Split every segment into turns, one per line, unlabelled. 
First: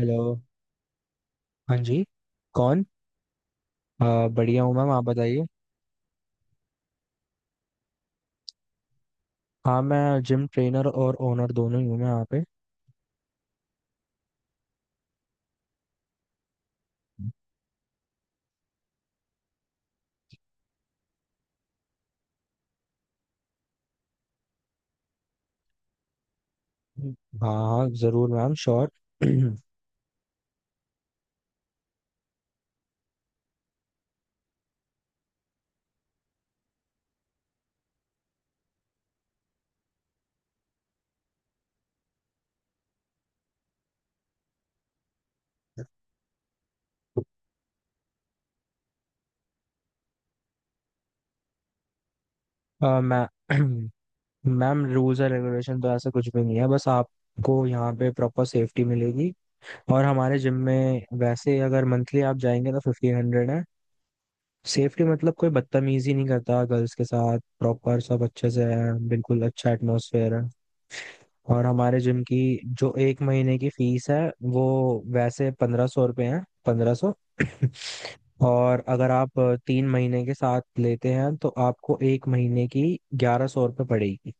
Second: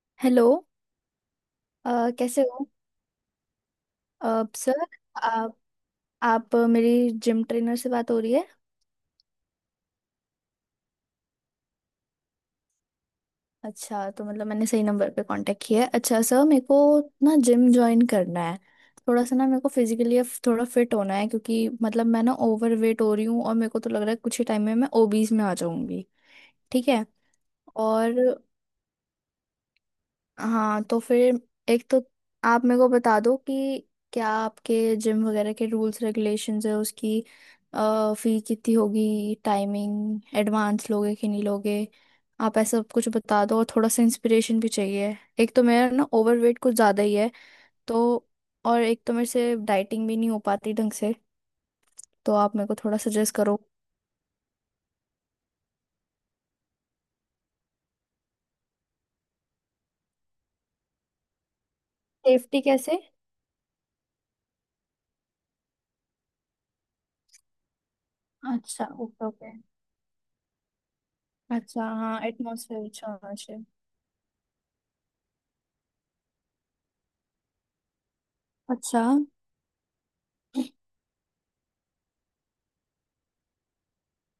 Hello.
Hello.
हाँ जी।
कैसे हो?
कौन? बढ़िया हूँ
सर,
मैम, आप बताइए।
आप आप मेरी जिम ट्रेनर से बात हो रही है?
हाँ, मैं जिम ट्रेनर और ओनर दोनों ही हूँ, मैं यहाँ पे।
अच्छा, तो मतलब मैंने सही नंबर पे कांटेक्ट किया है। अच्छा सर, मेरे को ना जिम ज्वाइन करना है। थोड़ा सा ना मेरे को फिजिकली थोड़ा फिट होना है, क्योंकि मतलब मैं ना ओवर वेट हो रही हूँ और मेरे को तो लग रहा है कुछ ही टाइम में मैं ओबीज में आ जाऊंगी। ठीक है?
हाँ हाँ,
और
जरूर मैम, श्योर।
हाँ, तो फिर एक तो आप मेरे को बता दो कि क्या आपके जिम वगैरह के रूल्स रेगुलेशंस है, उसकी फी कितनी होगी, टाइमिंग, एडवांस लोगे कि नहीं लोगे, आप ऐसा सब कुछ बता दो। और थोड़ा सा इंस्पिरेशन भी चाहिए। एक तो मेरा ना ओवरवेट कुछ ज़्यादा ही है, तो और एक तो मेरे से डाइटिंग भी नहीं हो पाती ढंग से, तो आप मेरे को थोड़ा
मैं
सजेस्ट करो।
मैम, रूल्स एंड रेगुलेशन तो ऐसा कुछ भी नहीं है, बस आपको यहाँ पे प्रॉपर सेफ्टी मिलेगी। और हमारे जिम में वैसे अगर मंथली आप
सेफ्टी
जाएंगे तो
कैसे?
1500 है। सेफ्टी मतलब कोई बदतमीजी नहीं करता गर्ल्स के साथ, प्रॉपर सब अच्छे से
अच्छा,
है,
ओके
बिल्कुल
ओके।
अच्छा एटमोसफेयर है। और
अच्छा
हमारे
हाँ,
जिम की
एटमोसफेयर
जो
अच्छा
एक
होना
महीने
चाहिए।
की फीस है वो वैसे 1500 रुपये है, 1500। और
अच्छा।
अगर आप 3 महीने के साथ लेते हैं तो आपको एक महीने की 1100 रुपये पड़ेगी,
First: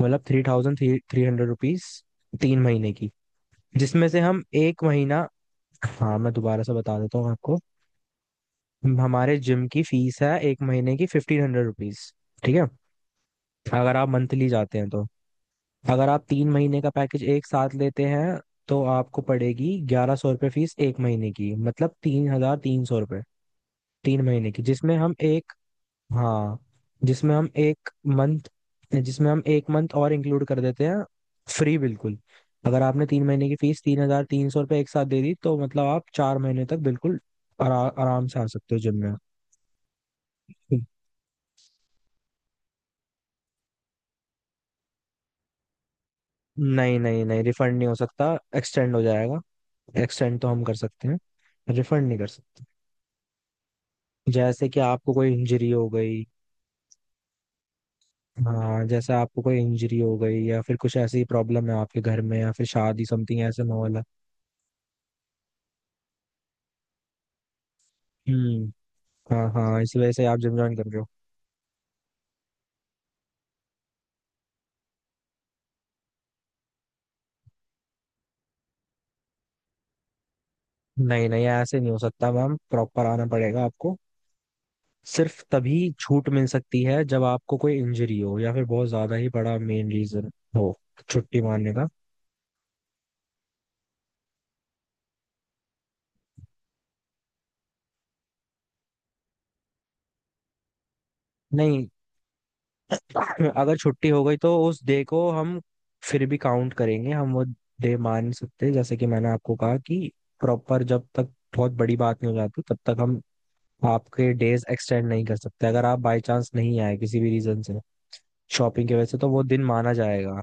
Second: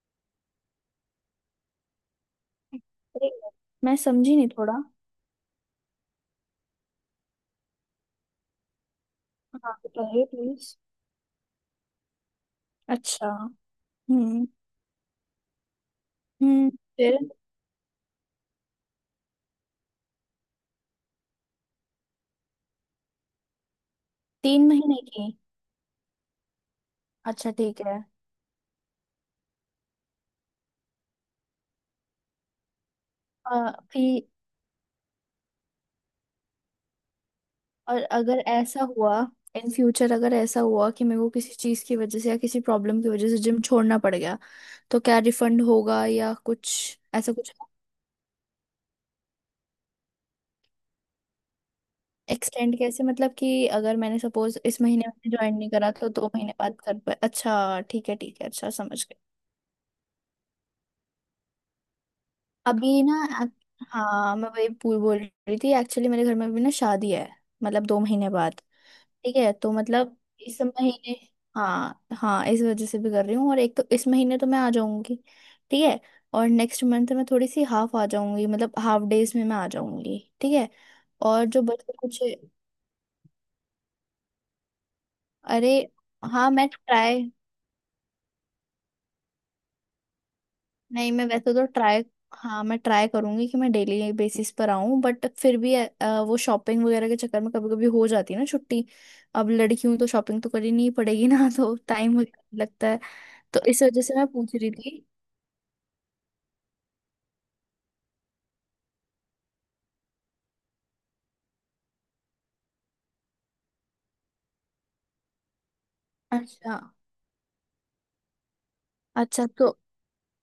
मतलब three thousand three three hundred rupees, तीन महीने की,
अरे, मैं
जिसमें से
समझी
हम
नहीं थोड़ा।
एक महीना। हाँ मैं दोबारा से बता देता हूँ आपको, हमारे जिम
हाँ,
की
तो
फीस
है
है एक
प्लीज।
महीने की 1500 रुपीज। ठीक है,
अच्छा।
अगर आप
हम्म।
मंथली जाते हैं तो। अगर आप तीन
हम्म,
महीने का
फिर?
पैकेज एक साथ लेते हैं तो आपको पड़ेगी 1100 रुपये फीस एक महीने की, मतलब 3300 रुपये 3 महीने की,
तीन
जिसमें
महीने
हम
की?
एक। हाँ, जिसमें हम
अच्छा ठीक
एक
है।
मंथ, जिसमें हम एक मंथ और इंक्लूड कर देते हैं, फ्री बिल्कुल। अगर आपने 3 महीने की फीस तीन हजार
फिर?
तीन सौ रुपये एक साथ दे दी तो मतलब आप 4 महीने तक बिल्कुल
और
आराम
अगर
से आ सकते हो
ऐसा
जिम में।
हुआ, इन फ्यूचर अगर ऐसा हुआ कि मेरे को किसी चीज की वजह से या किसी प्रॉब्लम की वजह से जिम छोड़ना पड़ गया, तो क्या रिफंड होगा या कुछ
नहीं नहीं
ऐसा
नहीं,
कुछ?
रिफंड नहीं हो सकता, एक्सटेंड हो जाएगा। एक्सटेंड तो हम कर सकते हैं, रिफंड नहीं कर सकते।
एक्सटेंड कैसे? मतलब कि अगर मैंने सपोज
जैसे कि
इस महीने
आपको
में
कोई
ज्वाइन नहीं
इंजरी हो
करा, तो
गई।
2 महीने बाद कर पाए? अच्छा, ठीक है ठीक है। अच्छा,
हाँ,
समझ।
जैसे आपको कोई इंजरी हो गई या फिर कुछ ऐसी प्रॉब्लम है आपके घर में या फिर
अभी
शादी
ना,
समथिंग ऐसे माहौल है।
हाँ मैं वही पूल बोल रही थी, एक्चुअली मेरे घर में अभी ना शादी है, मतलब 2 महीने बाद।
हम्म।
ठीक
हाँ
है, तो
हाँ, इसी वजह
मतलब
से आप जिम
इस
ज्वाइन कर रहे हो।
महीने, हाँ हाँ इस वजह से भी कर रही हूँ और एक तो इस महीने तो मैं आ जाऊंगी। ठीक है, और नेक्स्ट मंथ मैं थोड़ी सी हाफ आ जाऊंगी, मतलब हाफ डेज में मैं आ जाऊंगी। ठीक है।
नहीं
और
नहीं,
जो
ऐसे नहीं
बचे
हो
कुछ,
सकता मैम, प्रॉपर आना पड़ेगा आपको। सिर्फ
अरे,
तभी छूट मिल
हाँ मैं
सकती है जब
ट्राई,
आपको कोई इंजरी हो या फिर बहुत ज्यादा ही बड़ा मेन रीजन हो,
नहीं मैं
छुट्टी
वैसे तो
मारने का
ट्राई, हाँ मैं ट्राई करूंगी कि मैं डेली बेसिस पर आऊं, बट फिर भी वो शॉपिंग वगैरह के चक्कर में कभी कभी हो जाती है ना छुट्टी। अब लड़की हूं तो शॉपिंग तो करनी ही पड़ेगी ना तो
नहीं।
टाइम वगैरह लगता है, तो
अगर
इस वजह
छुट्टी
से
हो
मैं
गई तो
पूछ रही
उस डे
थी।
को हम फिर भी काउंट करेंगे, हम वो डे मान सकते हैं। जैसे कि मैंने आपको कहा कि प्रॉपर जब तक बहुत बड़ी बात नहीं हो जाती तब तक हम आपके डेज एक्सटेंड नहीं कर सकते, अगर आप बाय चांस
अच्छा।
नहीं आए किसी भी रीजन से, शॉपिंग की वजह से, तो वो
अच्छा
दिन
तो
माना जाएगा।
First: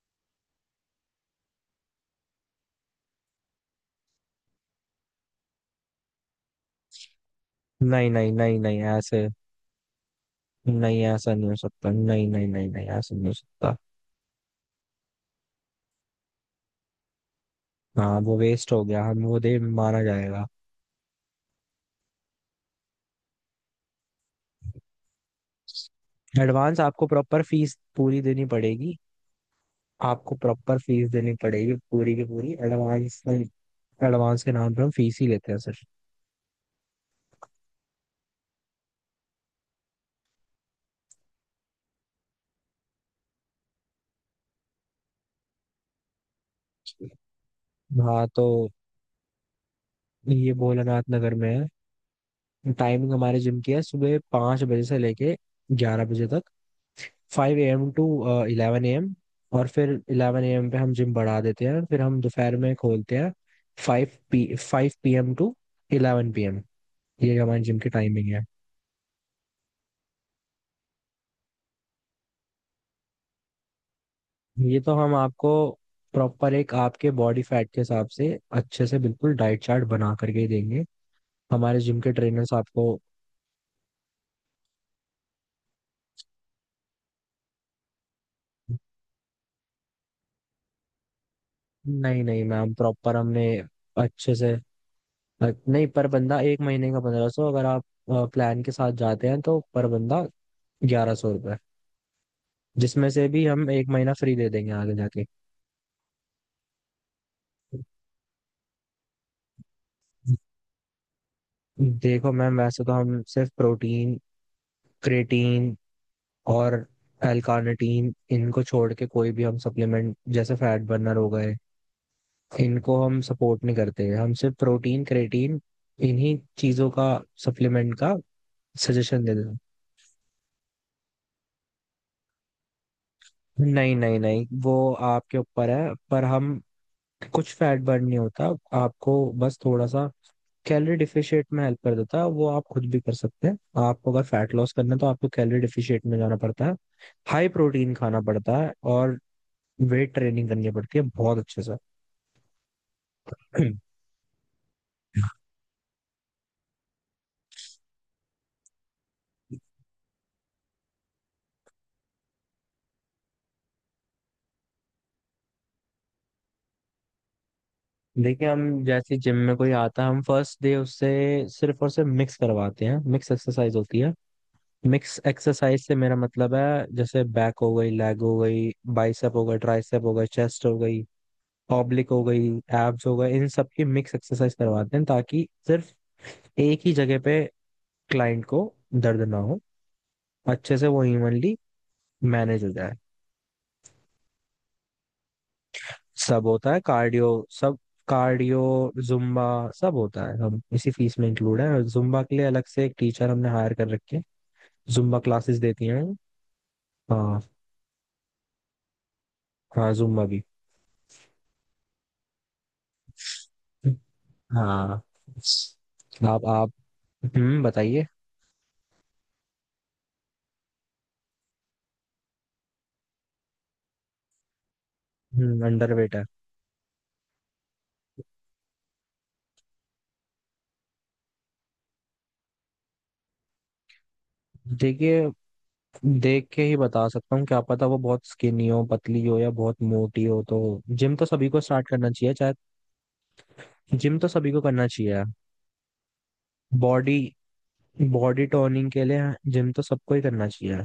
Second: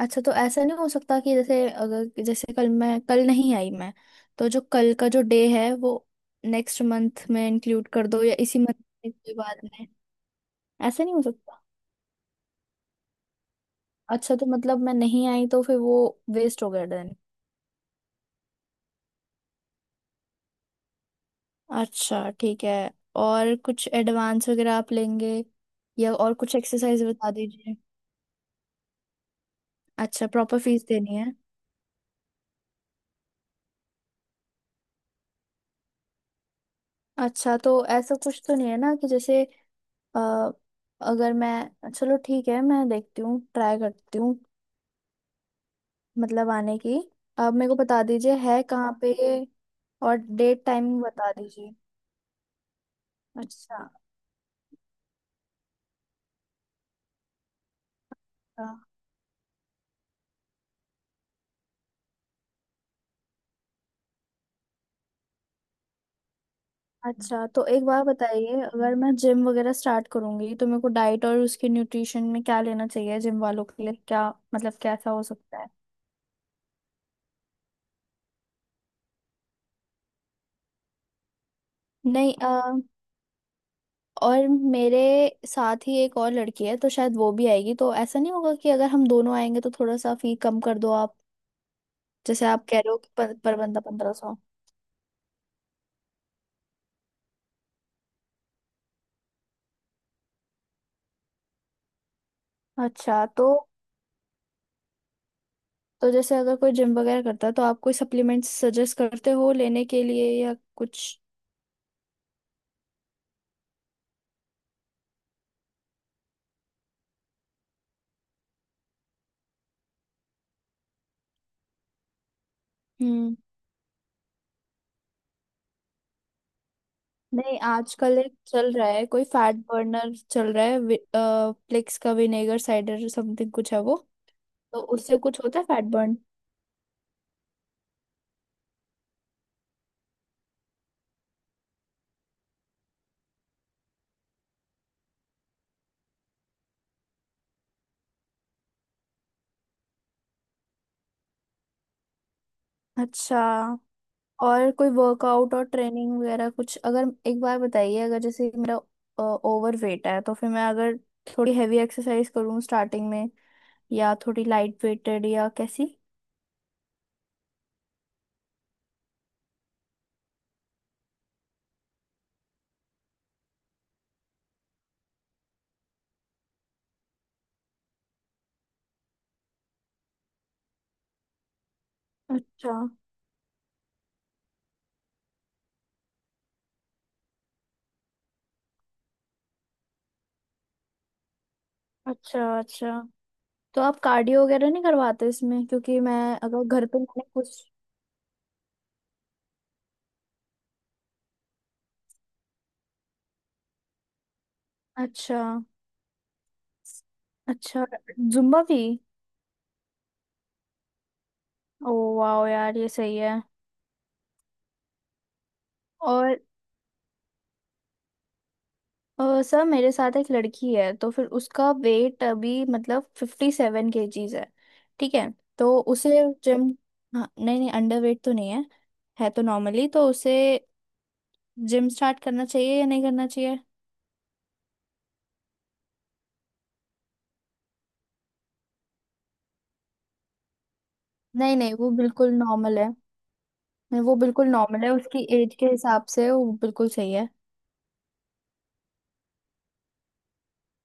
अच्छा तो ऐसा नहीं हो सकता कि जैसे अगर जैसे कल मैं कल नहीं आई मैं, तो जो कल का जो डे है वो नेक्स्ट मंथ में इंक्लूड कर
नहीं
दो
नहीं
या
नहीं
इसी
नहीं,
मंथ
ऐसे
के बाद में?
नहीं,
ऐसा नहीं हो।
ऐसा नहीं हो सकता, नहीं नहीं नहीं नहीं, ऐसा नहीं हो सकता।
अच्छा तो मतलब मैं नहीं आई तो फिर वो वेस्ट हो गया देन?
हाँ, वो वेस्ट हो गया, हम वो दे माना जाएगा।
अच्छा ठीक है। और कुछ एडवांस वगैरह आप लेंगे, या और कुछ
एडवांस
एक्सरसाइज
आपको
बता
प्रॉपर फीस
दीजिए?
पूरी देनी पड़ेगी।
अच्छा,
आपको
प्रॉपर
प्रॉपर
फीस
फीस
देनी है।
देनी पड़ेगी पूरी की पूरी, एडवांस। एडवांस के नाम पे हम फीस ही लेते हैं, सर।
अच्छा तो ऐसा कुछ तो नहीं है ना कि जैसे अ, अगर मैं, चलो ठीक है मैं देखती हूँ, ट्राई करती हूँ, मतलब आने की। आप मेरे को बता
हाँ
दीजिए है
तो,
कहाँ पे, और
ये
डेट टाइमिंग
भोलानाथ
बता
नगर में है।
दीजिए।
टाइमिंग हमारे जिम की
अच्छा।
है, सुबह 5 बजे से लेके 11 बजे तक, 5 AM टू
हाँ।
11 AM। और फिर 11 AM पे हम जिम बढ़ा देते हैं, फिर हम दोपहर में खोलते हैं, five P five P M to 11 PM। ये
अच्छा,
हमारे
तो
जिम
एक
की
बार
टाइमिंग है।
बताइए, अगर मैं जिम वगैरह स्टार्ट करूंगी तो मेरे को डाइट और उसके न्यूट्रिशन में क्या लेना चाहिए, जिम वालों के लिए क्या,
ये
मतलब
तो
कैसा
हम
हो
आपको
सकता है?
प्रॉपर एक आपके बॉडी फैट के हिसाब से अच्छे से बिल्कुल डाइट चार्ट बना करके ही देंगे, हमारे जिम के
नहीं,
ट्रेनर्स आपको।
और मेरे साथ ही एक और लड़की है, तो शायद वो भी आएगी, तो ऐसा नहीं होगा कि अगर हम दोनों आएंगे तो थोड़ा सा फी कम कर दो आप?
नहीं नहीं
जैसे आप
मैम,
कह रहे हो कि
प्रॉपर
पर,
हमने
पर बंदा पंद्रह
अच्छे
सौ
से। नहीं, पर बंदा एक महीने का 1500, अगर आप प्लान के साथ जाते हैं तो पर बंदा 1100 रुपये, जिसमें
अच्छा,
से भी
तो
हम एक महीना फ्री दे देंगे आगे जाके।
तो जैसे अगर कोई जिम वगैरह करता है तो आप कोई सप्लीमेंट्स सजेस्ट करते हो लेने के लिए, या कुछ?
देखो मैम, वैसे तो हम सिर्फ प्रोटीन, क्रेटीन और एल कार्निटीन, इनको छोड़ के कोई भी हम सप्लीमेंट जैसे फैट बर्नर हो गए, इनको हम
हम्म।
सपोर्ट नहीं करते, हम सिर्फ प्रोटीन क्रेटीन इन्हीं चीजों का
नहीं,
सप्लीमेंट का
आजकल एक चल रहा है,
सजेशन
कोई
देते
फैट
हैं।
बर्नर चल रहा है, प्लेक्स का विनेगर साइडर समथिंग कुछ है
नहीं
वो,
नहीं नहीं, वो
तो उससे
आपके
कुछ होता है
ऊपर
फैट
है,
बर्न?
पर हम, कुछ फैट बर्न नहीं होता, आपको बस थोड़ा सा कैलोरी डिफिशिएट में हेल्प कर देता है, वो आप खुद भी कर सकते हैं। आपको अगर फैट लॉस करना है तो आपको कैलोरी डिफिशिएट में जाना पड़ता है, हाई प्रोटीन खाना पड़ता है और वेट ट्रेनिंग करनी पड़ती है बहुत अच्छे
अच्छा।
से।
और कोई वर्कआउट और ट्रेनिंग वगैरह कुछ, अगर एक बार बताइए, अगर जैसे मेरा ओवर वेट है तो फिर मैं अगर थोड़ी हैवी एक्सरसाइज करूँ स्टार्टिंग में, या थोड़ी लाइट वेटेड, या कैसी?
देखिए, हम जैसे जिम में कोई आता है हम फर्स्ट डे उससे सिर्फ और सिर्फ मिक्स करवाते हैं, मिक्स एक्सरसाइज होती है। मिक्स एक्सरसाइज से मेरा मतलब है, जैसे बैक हो गई, लेग हो गई, बाइसेप हो गई, ट्राइसेप हो गई, चेस्ट हो गई, ऑब्लिक हो गई,
अच्छा,
एब्स हो गए, इन सब की मिक्स एक्सरसाइज करवाते हैं ताकि सिर्फ एक ही जगह पे क्लाइंट को दर्द ना हो, अच्छे से वो इवनली
अच्छा।
मैनेज हो
अच्छा
जाए।
तो आप कार्डियो वगैरह नहीं करवाते इसमें? क्योंकि मैं
सब
अगर
होता है
घर पे मैंने
कार्डियो,
कुछ।
सब कार्डियो, जुम्बा, सब होता है, हम इसी फीस में इंक्लूड है, और जुम्बा के लिए अलग से एक टीचर हमने हायर कर रखे हैं, जुम्बा
अच्छा।
क्लासेस देती हैं। हाँ।
अच्छा, जुम्बा भी?
हाँ, जुम्बा भी।
ओ, वाह यार ये सही है।
हाँ।
और
आप, बताइए।
सर, मेरे साथ एक लड़की है, तो फिर उसका वेट अभी मतलब 57 केजीज है, ठीक है? तो उसे
अंडरवेट है।
जिम, हाँ नहीं नहीं, अंडर वेट तो नहीं है, है तो नॉर्मली, तो उसे जिम स्टार्ट करना चाहिए या नहीं करना चाहिए?
देखिए, देख के ही बता सकता हूँ, क्या पता वो बहुत स्किनी हो, पतली हो या बहुत मोटी हो, तो जिम तो सभी
नहीं
को
नहीं,
स्टार्ट
वो
करना
बिल्कुल
चाहिए चाहे।
नॉर्मल है। नहीं, वो
जिम तो
बिल्कुल
सभी को
नॉर्मल
करना
है, उसकी
चाहिए,
एज के हिसाब से वो बिल्कुल सही
बॉडी
है।
बॉडी टोनिंग के लिए। जिम तो सबको ही करना चाहिए,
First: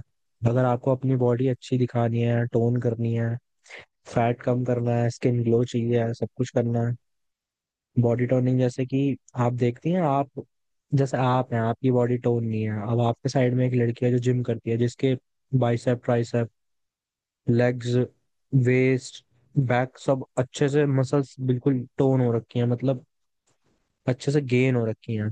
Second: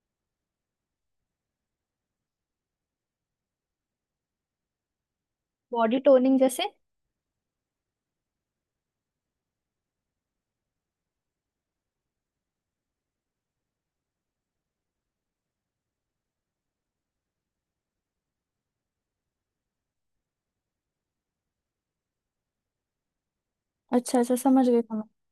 अगर आपको अपनी बॉडी अच्छी दिखानी है, टोन करनी है, फैट कम करना है, स्किन ग्लो
बॉडी
चाहिए है, सब
टोनिंग
कुछ
जैसे?
करना है। बॉडी टोनिंग जैसे कि आप देखती हैं, आप जैसे आप हैं, आपकी बॉडी टोन नहीं है, अब आपके साइड में एक लड़की है जो जिम करती है, जिसके bicep, tricep, legs, waist, back, सब अच्छे से मसल्स बिल्कुल टोन हो रखी हैं, मतलब
अच्छा
अच्छे
अच्छा,
से
समझ
गेन
गई,
हो
समझ।
रखी हैं,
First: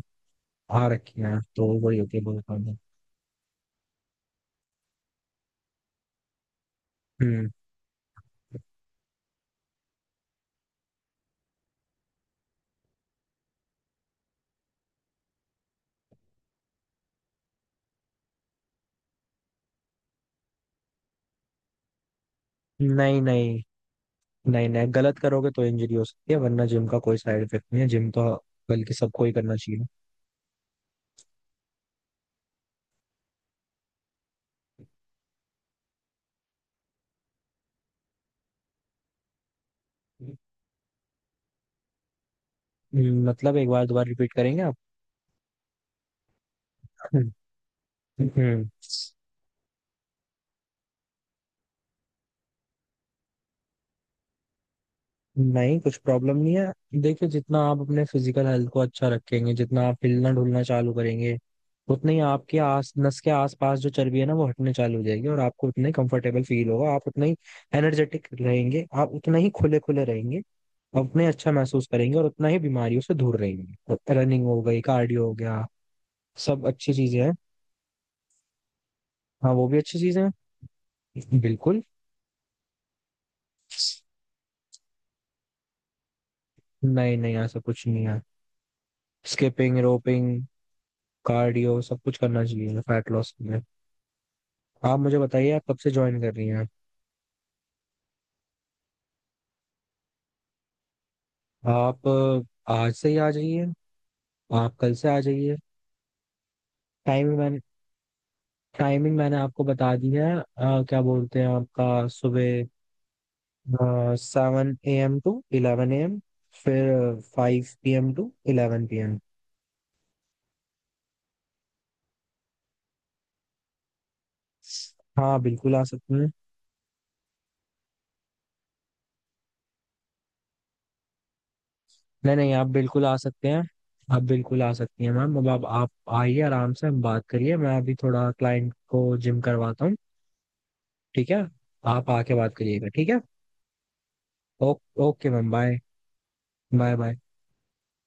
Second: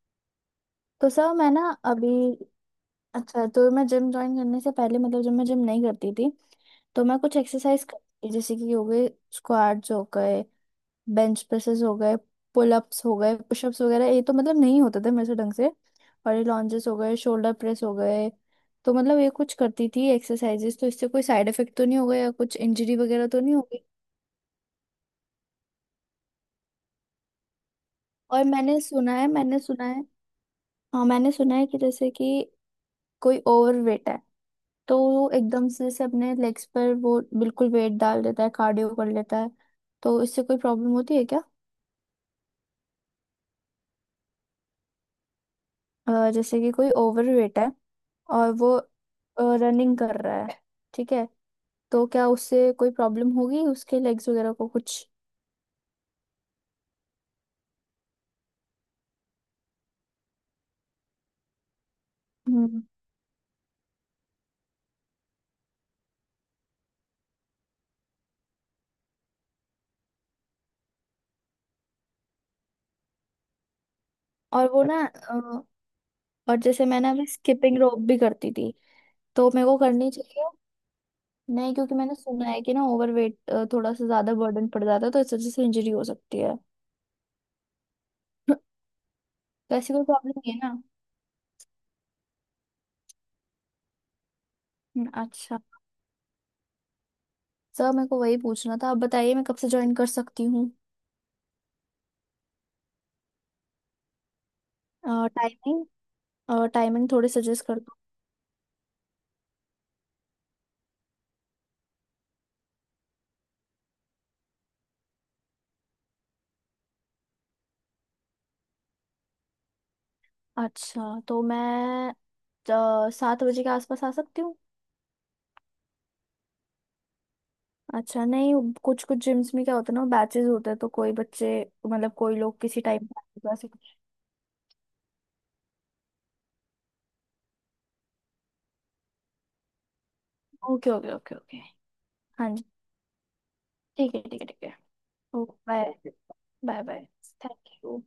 आ
तो
रखी
सर,
हैं,
मैं
तो
ना
वही
अभी,
होती है बॉडी टोनिंग।
अच्छा तो मैं जिम ज्वाइन करने से पहले, मतलब जब मैं जिम नहीं करती थी, तो मैं कुछ
हम्म।
एक्सरसाइज करती थी, जैसे कि हो गए स्क्वाट्स हो गए, बेंच प्रेसेस हो गए, पुलअप्स हो गए, पुशअप्स वगैरह ये तो मतलब नहीं होते थे मेरे से ढंग से, और ये लॉन्जेस हो गए, शोल्डर प्रेस हो गए। तो मतलब ये कुछ करती थी एक्सरसाइजेस, तो इससे कोई साइड इफेक्ट तो नहीं हो गया, कुछ इंजरी
नहीं
वगैरह तो नहीं हो
नहीं
गई?
नहीं नहीं, गलत करोगे तो इंजरी हो सकती है, वरना जिम का कोई साइड इफेक्ट नहीं है, जिम तो
और मैंने
बल्कि
सुना
सबको
है
ही करना
मैंने
चाहिए।
सुना है हाँ मैंने सुना है कि जैसे कि कोई ओवरवेट है, तो वो एकदम से जैसे अपने लेग्स पर वो बिल्कुल वेट डाल देता है, कार्डियो कर लेता है, तो इससे कोई प्रॉब्लम होती है क्या?
मतलब एक बार दोबारा रिपीट करेंगे आप?
जैसे कि कोई ओवर वेट है और
हम्म।
वो रनिंग कर रहा है, ठीक है? तो क्या उससे कोई प्रॉब्लम होगी उसके लेग्स वगैरह को कुछ?
नहीं, कुछ प्रॉब्लम नहीं है, देखिए जितना आप अपने फिजिकल हेल्थ को अच्छा रखेंगे, जितना आप हिलना डुलना चालू करेंगे उतने ही आपके
हम्म।
आस नस के आसपास जो चर्बी है ना, वो हटने चालू हो जाएगी, और आपको उतना ही कंफर्टेबल फील होगा, आप उतना ही एनर्जेटिक रहेंगे, आप उतना ही खुले खुले रहेंगे, आप उतना ही अच्छा महसूस करेंगे और उतना ही बीमारियों से दूर रहेंगे, रनिंग हो
और
गई,
वो ना,
कार्डियो हो गया,
और
सब
जैसे
अच्छी
मैंने
चीजें
अभी
हैं।
स्किपिंग रोप भी करती थी, तो
हाँ,
मेरे
वो भी
को
अच्छी
करनी
चीजें
चाहिए?
हैं,
नहीं,
बिल्कुल।
क्योंकि मैंने सुना है कि ना ओवर वेट थोड़ा सा ज्यादा बर्डन पड़ जाता है, तो इस वजह से इंजरी हो सकती है।
नहीं नहीं, ऐसा कुछ नहीं है,
तो
स्किपिंग
ऐसी कोई
रोपिंग,
प्रॉब्लम नहीं है ना?
कार्डियो, सब कुछ करना चाहिए फैट लॉस के लिए। आप मुझे बताइए,
अच्छा।
आप कब से ज्वाइन कर रही हैं?
सर, मेरे को वही पूछना था, आप बताइए मैं कब से ज्वाइन कर सकती हूँ?
आप आज से ही आ जाइए, आप कल से आ जाइए।
टाइमिंग, टाइमिंग थोड़ी
टाइमिंग मैंने
सजेस्ट कर दो।
टाइमिंग मैंने आपको बता दी है क्या बोलते हैं आपका, सुबह 7 AM टू 11 AM, फिर 5 PM to eleven P M.
अच्छा तो मैं 7 बजे के आसपास आ सकती हूँ।
हाँ बिल्कुल, आ सकते हैं।
अच्छा, नहीं, कुछ कुछ जिम्स में क्या होता है ना, बैचेस होते हैं, तो कोई बच्चे, मतलब
नहीं
कोई
नहीं,
लोग
आप
किसी
बिल्कुल
टाइम
आ सकते
पे
हैं,
ऐसे कुछ।
आप बिल्कुल आ सकती हैं मैम, अब आप आइए, आराम से हम बात करिए, मैं अभी थोड़ा क्लाइंट को जिम करवाता हूँ,
ओके ओके
ठीक
ओके
है?
ओके।
आप आके
हाँ
बात
जी,
करिएगा, ठीक है?
ठीक है ठीक है ठीक
ओ,
है।
Okay ma'am,
okay
bye.
Bye. Bye
bye
bye.
Bye.
Thank you.